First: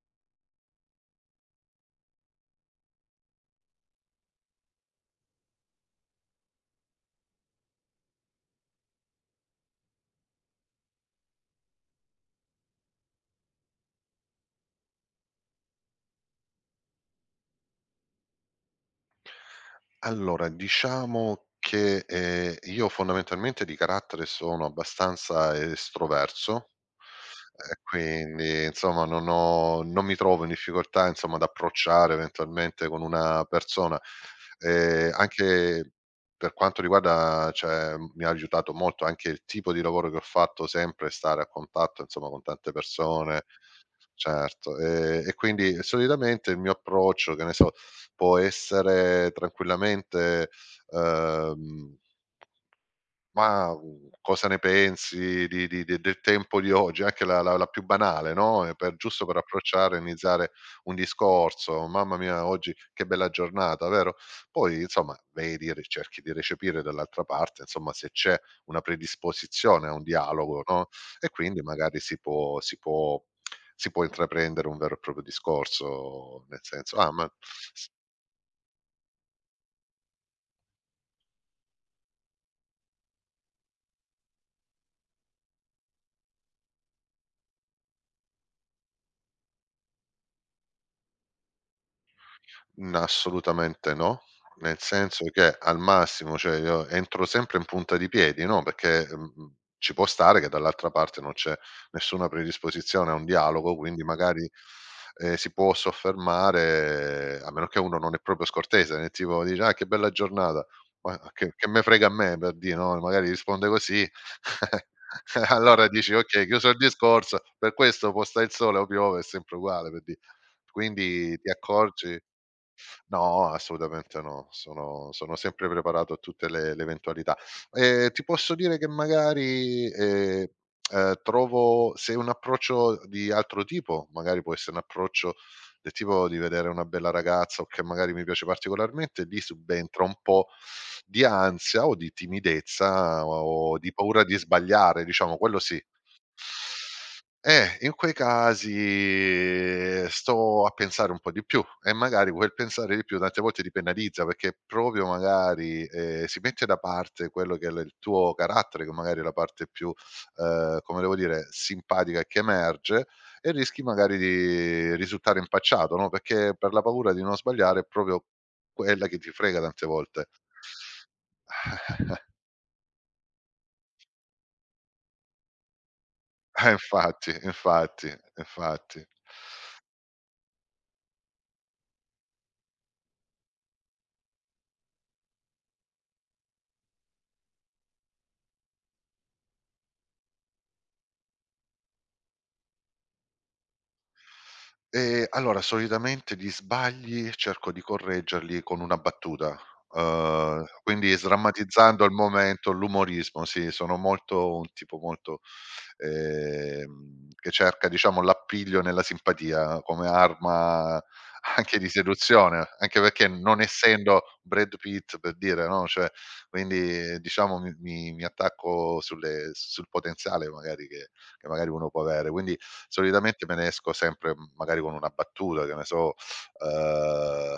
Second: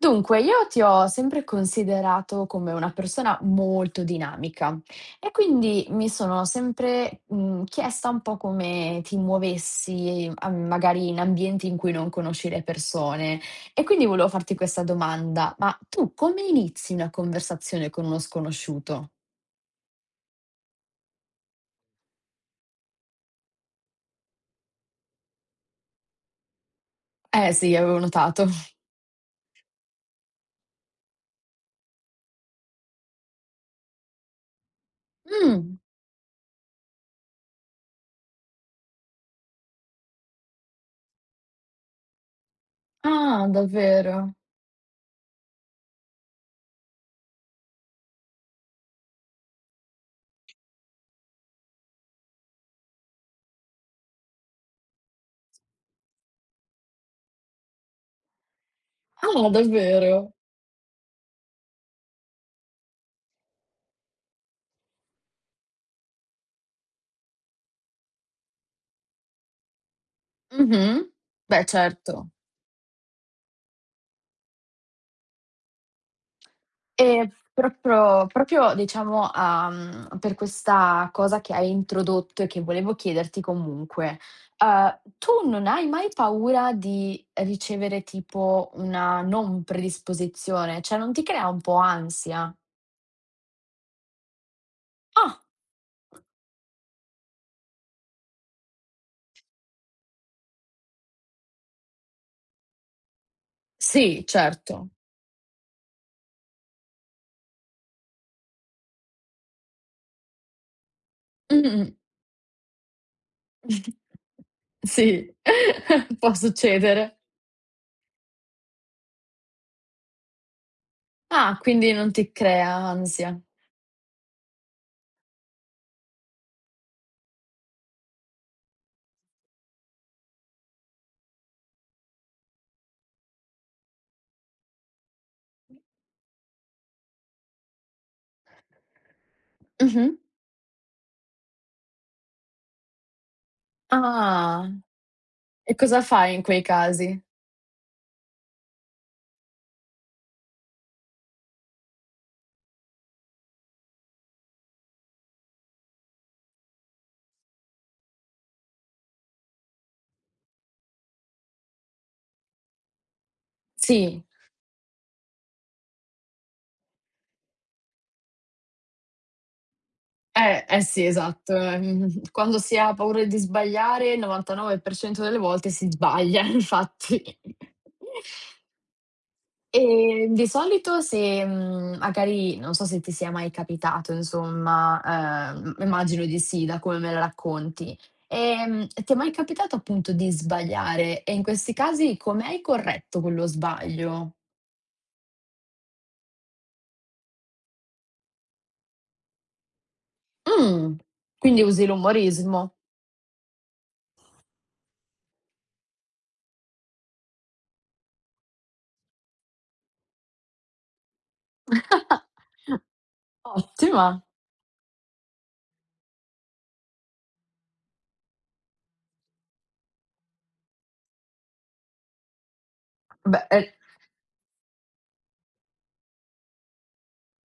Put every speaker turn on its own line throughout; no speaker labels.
Dunque, io ti ho sempre considerato come una persona molto dinamica e quindi mi sono sempre, chiesta un po' come ti muovessi, a magari in ambienti in cui non conosci le persone. E quindi volevo farti questa domanda: ma tu come inizi una conversazione con uno sconosciuto?
Allora, diciamo che, io fondamentalmente di carattere sono abbastanza estroverso,
Eh sì, avevo notato.
quindi insomma non mi trovo in difficoltà, insomma, ad approcciare eventualmente con una persona. Ehm,
Mh.
anche per quanto riguarda cioè, mi ha aiutato molto anche il tipo di lavoro che ho fatto, sempre stare a contatto, insomma, con tante persone
Ah, davvero?
certo, e quindi solitamente il mio approccio, che ne so, può essere tranquillamente, ehm: "Ma, cosa ne pensi di de del tempo di oggi?" Anche la più banale, no, e per giusto per
Ah,
approcciare,
davvero?
iniziare un discorso: "Mamma mia, oggi che bella giornata", vero? Poi insomma vedi, re cerchi di recepire dall'altra parte, insomma, se c'è una predisposizione a un dialogo, no,
Mh-mh.
e quindi
Beh,
magari
certo.
si può intraprendere un vero e proprio discorso, nel senso: "Ah,
Ehm,
ma s
proprio proprio diciamo, per questa cosa che hai introdotto e che volevo chiederti comunque, tu non hai mai paura di ricevere tipo una non predisposizione? Cioè non ti crea un po' ansia?
Mhmm, assolutamente no, nel senso
Ah,
che al massimo, cioè io entro sempre in punta di piedi, no, perché, ci può stare che dall'altra parte non c'è nessuna predisposizione a un dialogo, quindi
sì,
magari,
certo.
si può soffermare, a meno che uno non è proprio scortese, del tipo dice: "Ah, che bella giornata", ma ah, che me
Mh-mh.
frega a me per dire, no, magari risponde così,
Sì,
allora dici:
può
"Okay, chiuso il
succedere.
discorso, per questo può sta' il sole o piove, è sempre uguale", per di quindi ti
Ah, quindi non
accorgi.
ti crea ansia.
No, assolutamente no. Sono sempre preparato a tutte le eventualità. Ti posso dire che magari, trovo se un approccio di altro tipo, magari può essere un approccio del tipo di vedere una bella ragazza o che magari mi piace particolarmente, lì subentra
Mh-mh.
un po' di ansia o di timidezza o di paura di
Ah,
sbagliare, diciamo, quello
e
sì.
cosa fai in quei casi?
In quei casi sto a pensare un po' di più e magari quel pensare di più tante volte ti penalizza perché proprio magari, si mette da parte quello che è l il tuo carattere, che magari è la parte più, come devo dire, simpatica che emerge e rischi magari
Sì.
di risultare impacciato, no, perché per la paura di non sbagliare è proprio quella che ti frega tante volte.
Eh sì, esatto. Quando si ha paura di sbagliare, il 99% delle volte si sbaglia, infatti.
Infatti, infatti, infatti.
E di solito se, magari non so se ti sia mai capitato insomma, immagino di sì da come me la racconti. Ti è mai capitato appunto di sbagliare e in questi casi come hai corretto quello sbaglio?
Allora solitamente gli sbagli cerco di correggerli con una battuta,
Mh,
quindi
quindi usi
sdrammatizzando il momento,
l'umorismo.
l'umorismo, sì, sono molto un tipo molto, che cerca diciamo l'appiglio nella simpatia come arma anche di seduzione, anche perché non
Ottima.
essendo Brad Pitt per dire, no, cioè quindi diciamo mi attacco sul potenziale magari che magari uno può avere. Quindi solitamente
Beh,
me ne esco sempre magari con una battuta, che ne so, ehm,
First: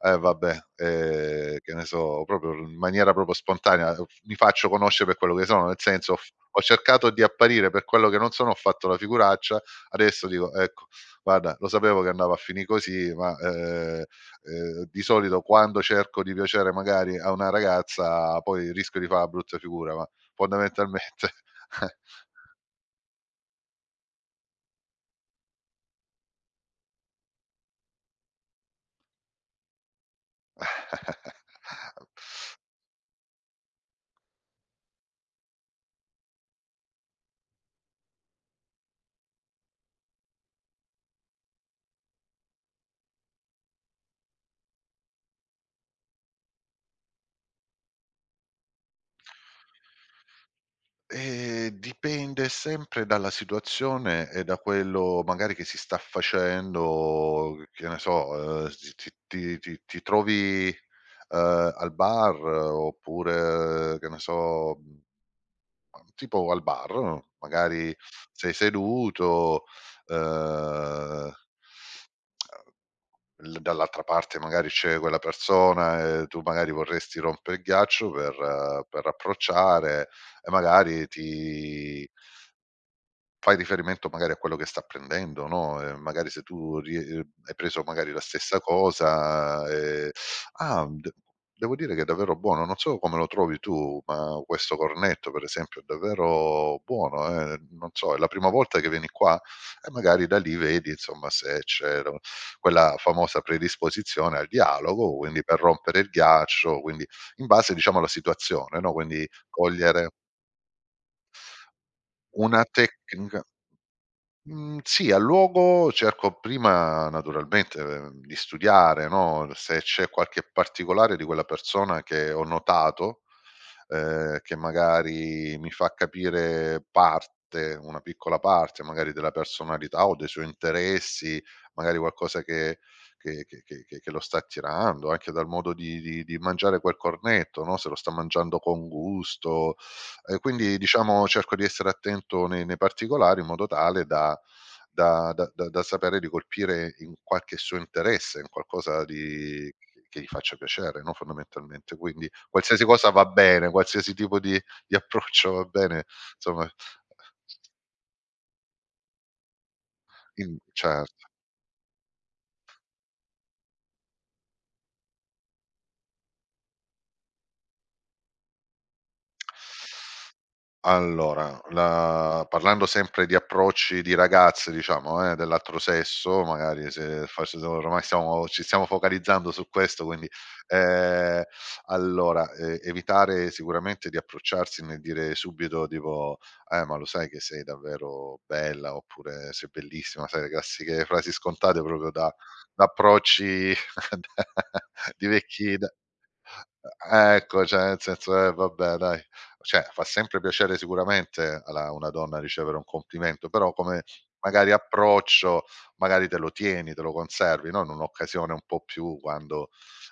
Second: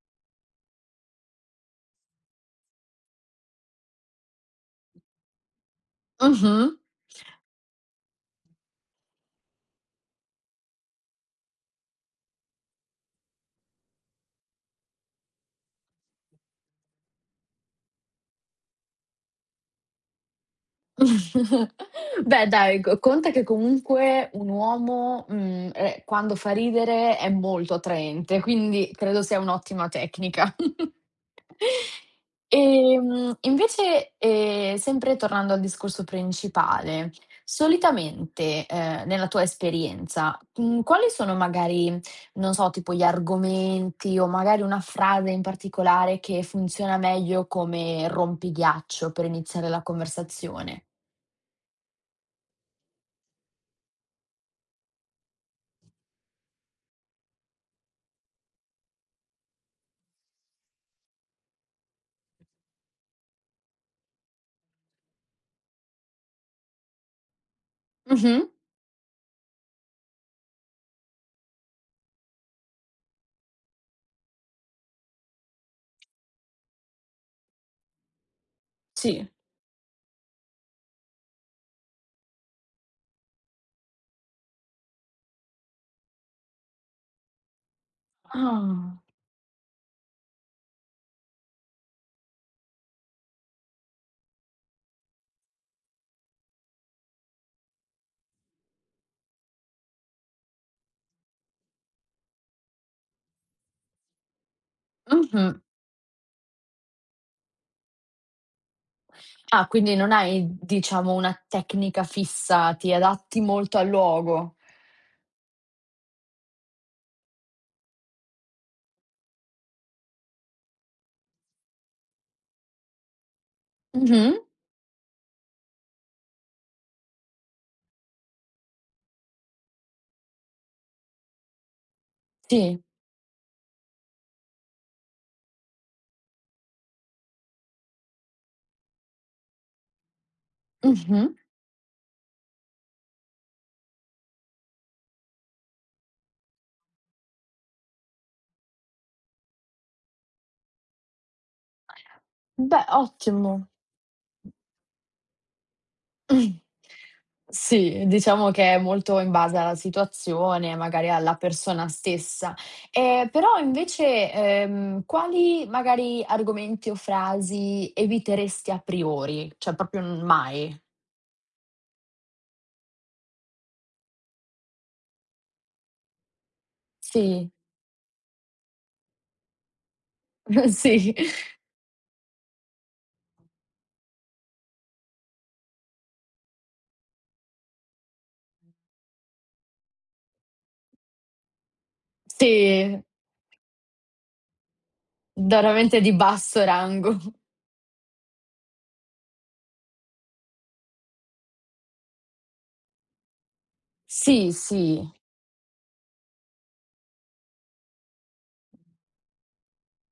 eh vabbè, che ne so, proprio in maniera proprio spontanea, mi faccio conoscere per quello che sono, nel senso ho
mh-mh.
cercato di apparire per quello che non sono, ho fatto la figuraccia, adesso dico: "Ecco, guarda lo sapevo che andava a finì così, ma, di solito quando cerco di piacere magari a una ragazza poi rischio di fa' brutta figura", ma fondamentalmente.
Beh dai, co conta che comunque un uomo, quando fa ridere è molto attraente, quindi credo sia un'ottima tecnica. Sempre tornando al discorso principale, solitamente, nella tua esperienza, quali sono magari, non so, tipo gli argomenti o magari una frase in particolare che funziona meglio come rompighiaccio per iniziare la conversazione?
Dipende sempre dalla situazione e da quello magari che si sta facendo, che ne so, ti trovi, al bar oppure, che ne so, tipo al bar, no? Magari
Mh-mh.
sei seduto, ehm L dall'altra parte magari c'è quella persona e tu magari vorresti rompere il ghiaccio per
Sì.
approcciare e magari ti fai riferimento magari a quello che sta prendendo, no, magari se tu rie hai preso magari la stessa
Ah.
cosa, ah, d devo dire che è davvero buono, non so come lo trovi tu, ma questo cornetto per esempio è davvero buono, non so, è la prima volta che vieni qua? E magari da lì vedi insomma se c'è lo quella famosa predisposizione al dialogo, quindi
Mh-mh.
per rompere il ghiaccio, quindi in base diciamo alla situazione, no, quindi
Ah, quindi
cogliere
non hai, diciamo, una tecnica
una
fissa, ti adatti
tecnica.
molto al luogo.
Mhmm, sì, al luogo cerco prima naturalmente, di studiare, no, se c'è qualche particolare di quella persona che ho notato,
Mh-mh.
che magari mi fa capire parte, una piccola parte magari della personalità o dei suoi interessi, magari qualcosa che
Sì.
che lo sta attirando, anche dal modo di mangiare quel cornetto, no, se lo sta mangiando con gusto, quindi diciamo
Mh-mh.
cerco di essere attento nei particolari in modo tale da da sapere di colpire in qualche suo interesse, in qualcosa di che gli faccia piacere, no, fondamentalmente. Quindi qualsiasi
Beh,
cosa va
ottimo.
bene, qualsiasi tipo di approccio va bene, insomma
Sì, diciamo che è molto in base alla
in
situazione, magari
certo.
alla persona stessa. Però invece, quali magari argomenti o frasi eviteresti a priori? Cioè proprio n mai.
Allora, la parlando sempre di approcci di ragazze diciamo, dell'altro sesso, magari se
Sì.
forse so oramai stiamo ci stiamo focalizzando su questo quindi,
Sì.
ehm, allora, evitare sicuramente di approcciarsi nel dire subito tipo: ma lo sai che sei davvero bella" oppure "Sei bellissima", sai le classiche frasi scontate proprio da
Sì.
approcci da di
Da
vecchi da
veramente di basso rango.
e ecco, cioè nel senso, vabbè dai, cioè fa sempre piacere sicuramente alla a una donna ricevere un complimento, però come
Sì,
magari
sì,
approccio, magari te lo tieni, te lo conservi, no, in un'occasione un po' più quando,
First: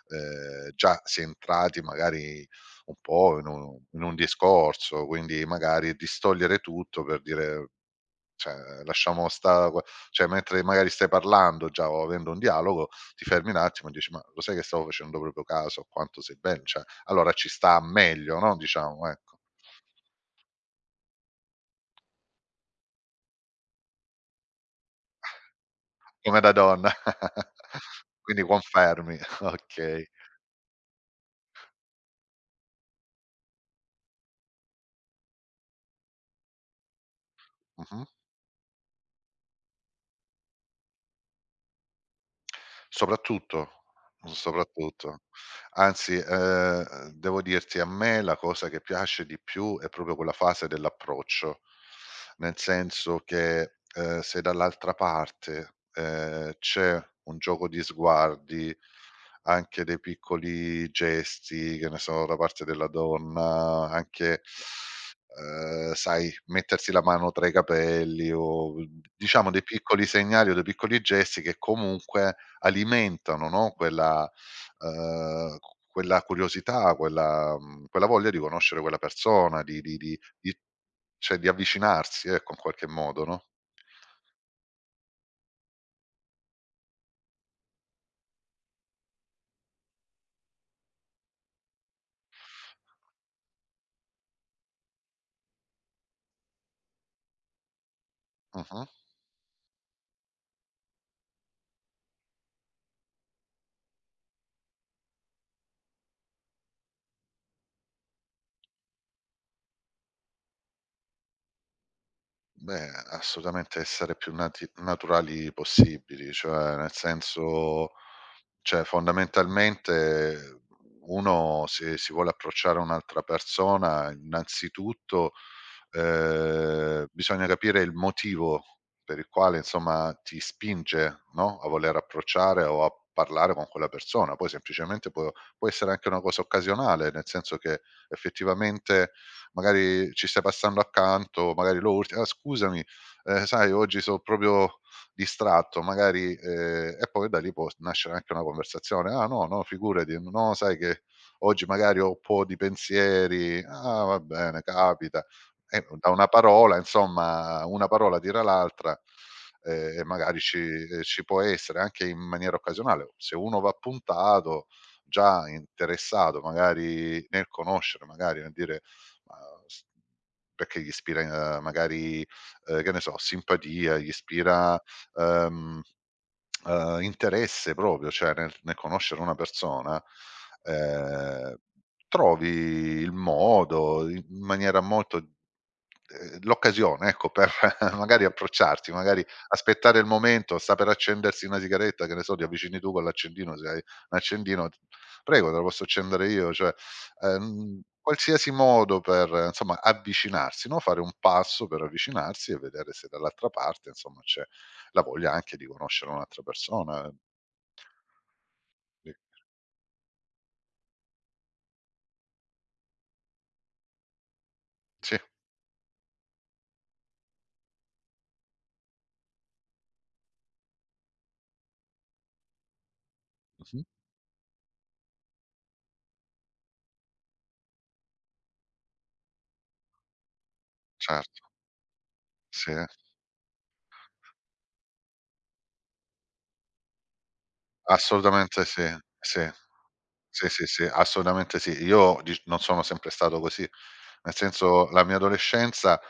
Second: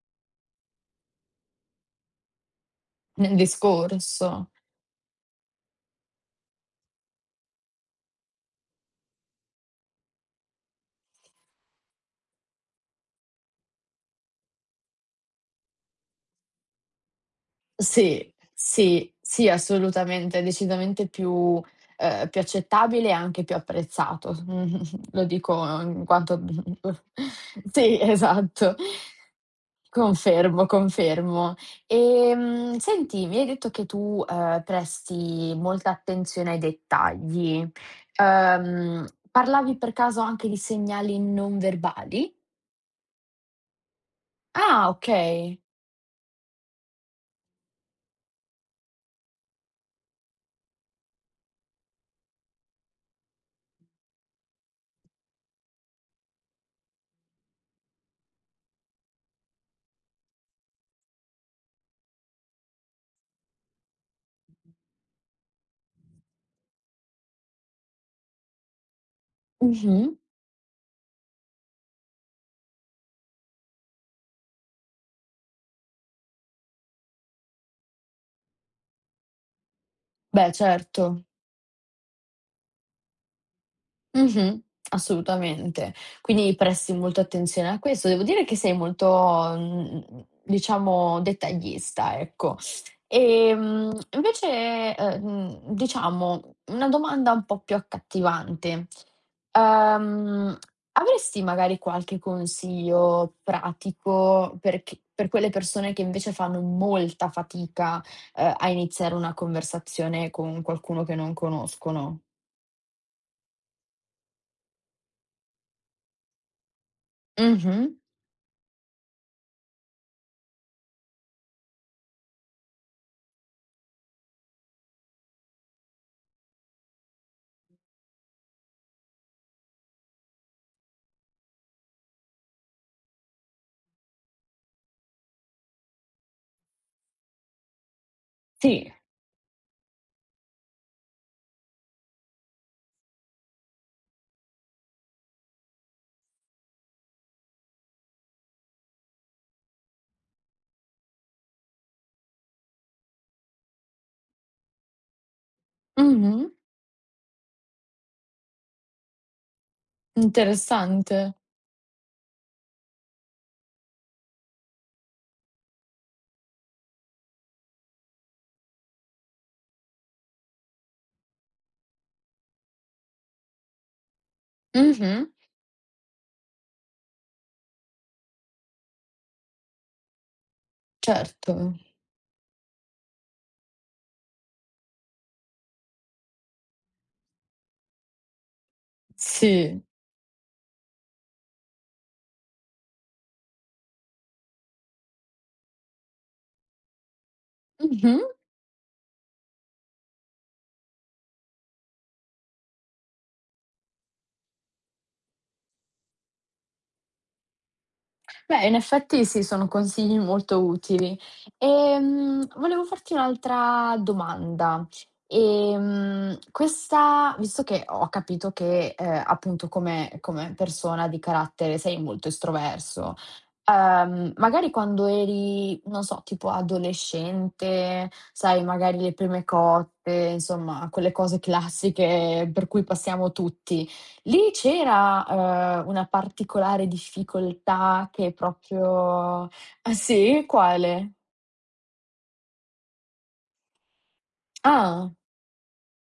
già si è entrati magari un
nel
po' in un
discorso.
discorso, quindi magari distogliere tutto per dire cioè, lasciamo sta qua cioè mentre magari stai parlando già o avendo un dialogo, ti fermi un attimo e dici: "Ma lo sai che stavo facendo proprio caso a quanto sei bel cioè, allora ci sta
Sì,
meglio, no, diciamo,
sì,
ecco,
sì, assolutamente, decisamente più più accettabile e anche più apprezzato. Mh-mh, lo dico in
come
quanto
da donna."
sì,
Quindi
esatto.
confermi, okay.
Confermo, confermo. Senti, mi hai detto che tu, presti molta attenzione ai dettagli.
Mh-mh.
Ehm, Parlavi per caso anche di segnali non verbali?
Soprattutto,
Ah,
soprattutto.
okay.
Anzi, devo dirti, a me la cosa che piace di più è proprio quella fase dell'approccio, nel senso che, se dall'altra parte, c'è un gioco di sguardi, anche dei piccoli gesti, che ne so, da parte della donna, anche, sai, mettersi la mano tra i capelli o diciamo dei piccoli
Mh-mh.
segnali o dei piccoli gesti che comunque alimentano, no, quella q quella curiosità, quella quella voglia di conoscere quella persona,
Beh,
di
certo.
cioè di avvicinarsi, ecco, in qualche modo, no?
Mh-mh. Assolutamente. Quindi presti molta attenzione a questo. Devo dire che sei molto, diciamo dettaglista, ecco. Diciamo, una domanda un po' più
Mh-mh.
accattivante. Uhm, Avresti magari qualche consiglio pratico per chi per quelle persone che invece fanno molta fatica, a iniziare una conversazione con qualcuno che non conoscono?
Beh, assolutamente essere più nati naturali possibili, cioè nel
Mh-mh.
senso cioè, fondamentalmente uno se si vuole approcciare a un'altra persona, innanzitutto, bisogna capire il motivo per il quale, insomma, ti spinge, no, a voler approcciare o a parlare con quella persona. Poi semplicemente può può essere anche una cosa occasionale, nel senso che
Sì.
effettivamente magari ci stai passando accanto, magari lo urti: "Ah scusami, sai oggi so' proprio distratto magari, e poi da lì può s nascere anche una conversazione: "Ah no, no, figurati, no sai che oggi magari ho un po' di pensieri". "Ah, va bene, capita". E da una
Mh-mh.
parola, insomma, una parola tira l'altra, e magari ci ci
Interessante.
può essere anche in maniera occasionale. Se uno va puntato, già interessato magari nel conoscere, magari nel dire ma s perché gli ispira, magari, che ne so, simpatia, gli ispira
Mh-mh.
ehm, interesse proprio, cioè nel conoscere una persona,
Certo.
ehm, trovi il modo in maniera molto l'occasione ecco per magari approcciarti, magari
Sì.
aspettare il momento, sta per accendersi una sigaretta, che ne so, ti avvicini tu con l'accendino, se hai un accendino: "Prego, te la posso accendere io?" Cioè,
Mh-mh.
qualsiasi modo per insomma avvicinarsi, no, fare un passo per avvicinarsi e vedere se dall'altra parte, insomma, c'è la voglia anche di conoscere un'altra persona,
Beh, in
sì,
effetti sì, sono consigli molto utili. Volevo farti un'altra domanda.
sì.
Questa visto che ho capito che, appunto come persona di carattere sei molto estroverso,
Mh-mh.
magari quando eri, non so, tipo adolescente, sai magari le prime cotte, insomma quelle cose
Certo,
classiche per
sì,
cui passiamo tutti, lì c'era, una particolare difficoltà che
assolutamente sì,
proprio
sì.
ah sì?
Sì, sì, sì,
Quale?
assolutamente sì. Io dic non sono sempre stato così. Nel senso, la
Ah,
mia adolescenza,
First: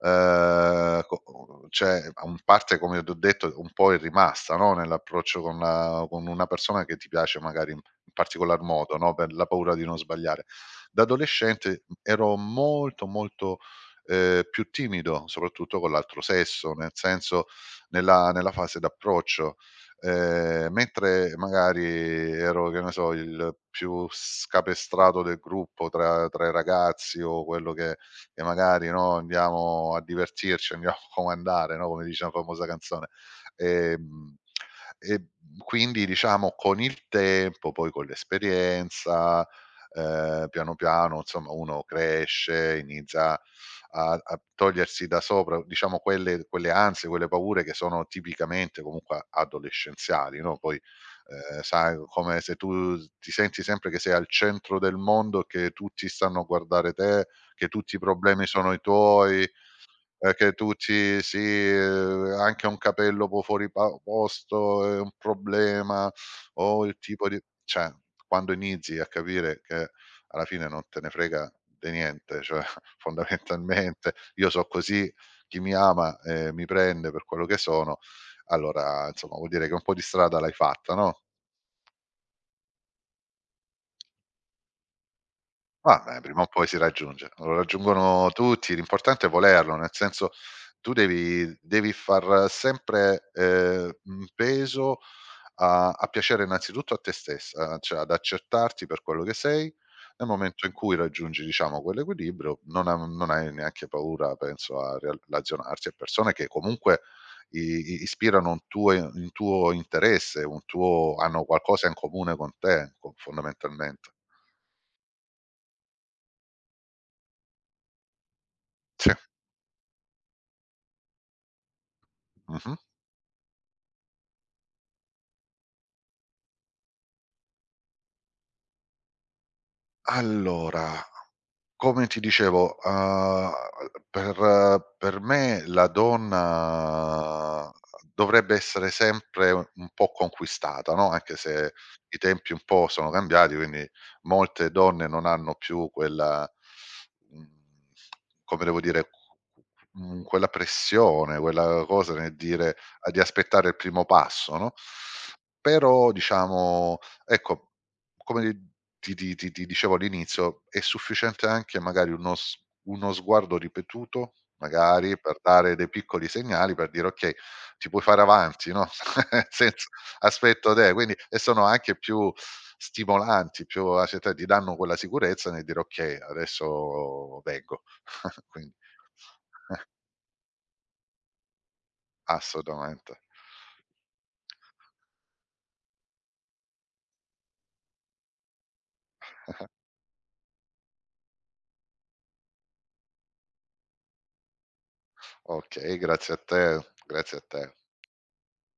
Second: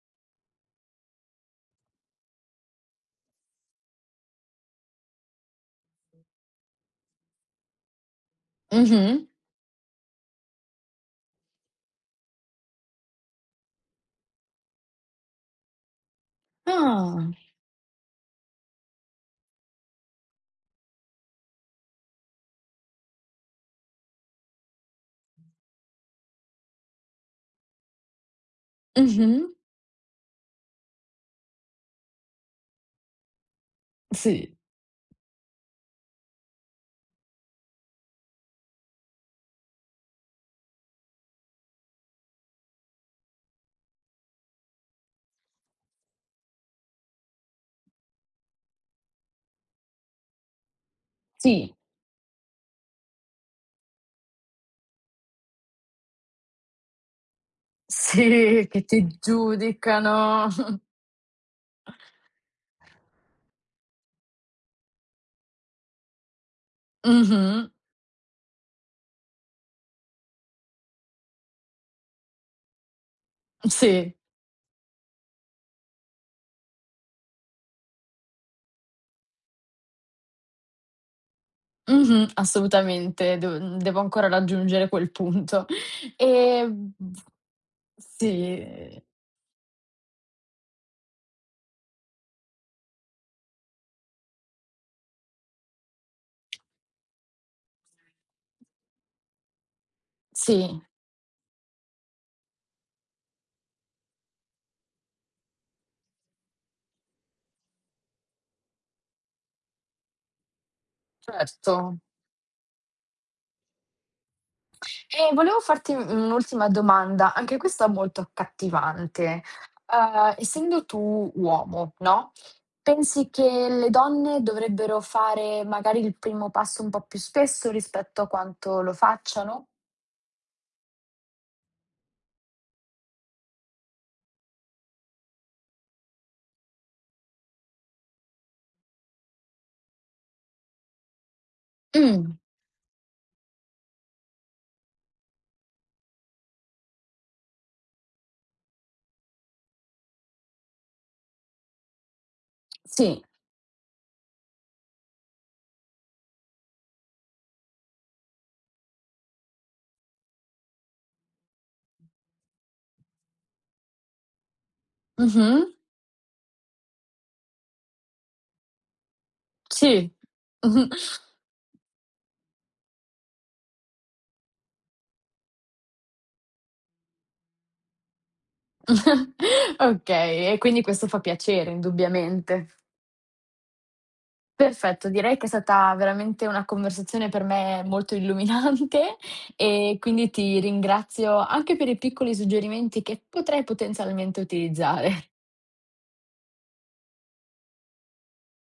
co cioè, a un parte come t'ho detto, un po' è rimasta, no, nell'approccio con la con una persona che ti piace magari in particolar modo, no,
mh-mh.
per la paura di non sbagliare. Da adolescente, ero molto, molto, più timido, soprattutto con l'altro sesso, nel
Ah,
senso nella fase d'approccio. Mentre magari ero, che ne so, il più scapestrato del gruppo tra i ragazzi o quello che magari, no,
mh-mh.
andiamo a divertirci, andiamo a comandare, no, come dice una famosa canzone. Ehm,
Sì,
e quindi diciamo con il tempo, poi con l'esperienza, piano piano insomma uno cresce, inizia a togliersi da sopra, diciamo, quelle ansie, quelle paure che sono tipicamente comunque adolescenziali, no, poi,
sì,
sai, come se tu ti senti sempre che sei al centro del mondo, che tutti stanno a guardare te, che tutti i problemi
sì,
sono i
che ti
tuoi,
giudicano.
perché tu ci sì, anche un capello po' fuori pa posto è un problema, o il tipo di
Mh-mh.
cioè, quando inizi a capire che alla fine non te ne frega de niente, cioè fondamentalmente
Sì,
io so' così, chi mi ama, mi prende per quello che sono, allora insomma vuol dire che un po' di strada l'hai fatta, no?
mh-mh, assolutamente. Devo ancora raggiungere quel punto.
Ah, beh, prima o poi si
V
raggiunge. Lo raggiungono tutti,
Sì.
l'importante è volerlo, nel senso tu devi far sempre, peso a piacere innanzitutto a te stessa, cioè ad accettarti per quello che sei. Nel momento in
Sì,
cui raggiungi, diciamo, quell'equilibrio non hai neanche paura penso a relazionarti a persone che comunque i ispirano un tuo interesse, un tuo hanno qualcosa in
certo.
comune con te, co fondamentalmente.
Volevo farti u un'ultima domanda, anche questa molto
Sì,
accattivante. Essendo tu uomo, no,
mh-mh.
pensi che le donne dovrebbero fare magari il primo passo un po' più spesso rispetto a quanto lo facciano?
Allora, come ti dicevo, per me la donna dovrebbe essere sempre un po' conquistata, no, anche se i
Mh,
tempi un po' sono cambiati, quindi molte donne non hanno più quella mhmm, come devo dire, quella pressione, quella cosa nel dire di
sì.
aspettare il primo passo, no, però diciamo ecco come ti dicevo all'inizio, è sufficiente anche magari uno sguardo ripetuto, magari per
Mh-mh.
dare dei piccoli segnali, per dire: "Okay, ti puoi fare avanti", no, nel senso:
Sì.
"Aspetto
Mh-mh.
te", quindi e sono anche più stimolanti, più accettati, ti danno quella sicurezza nel dire: "Okay, adesso vengo". Quindi
Okay, e quindi questo fa piacere indubbiamente.
assolutamente.
Perfetto, direi che è stata veramente una conversazione per me molto illuminante e quindi ti ringrazio anche per i piccoli suggerimenti che potrei potenzialmente utilizzare.
Okay, grazie a te, grazie a te.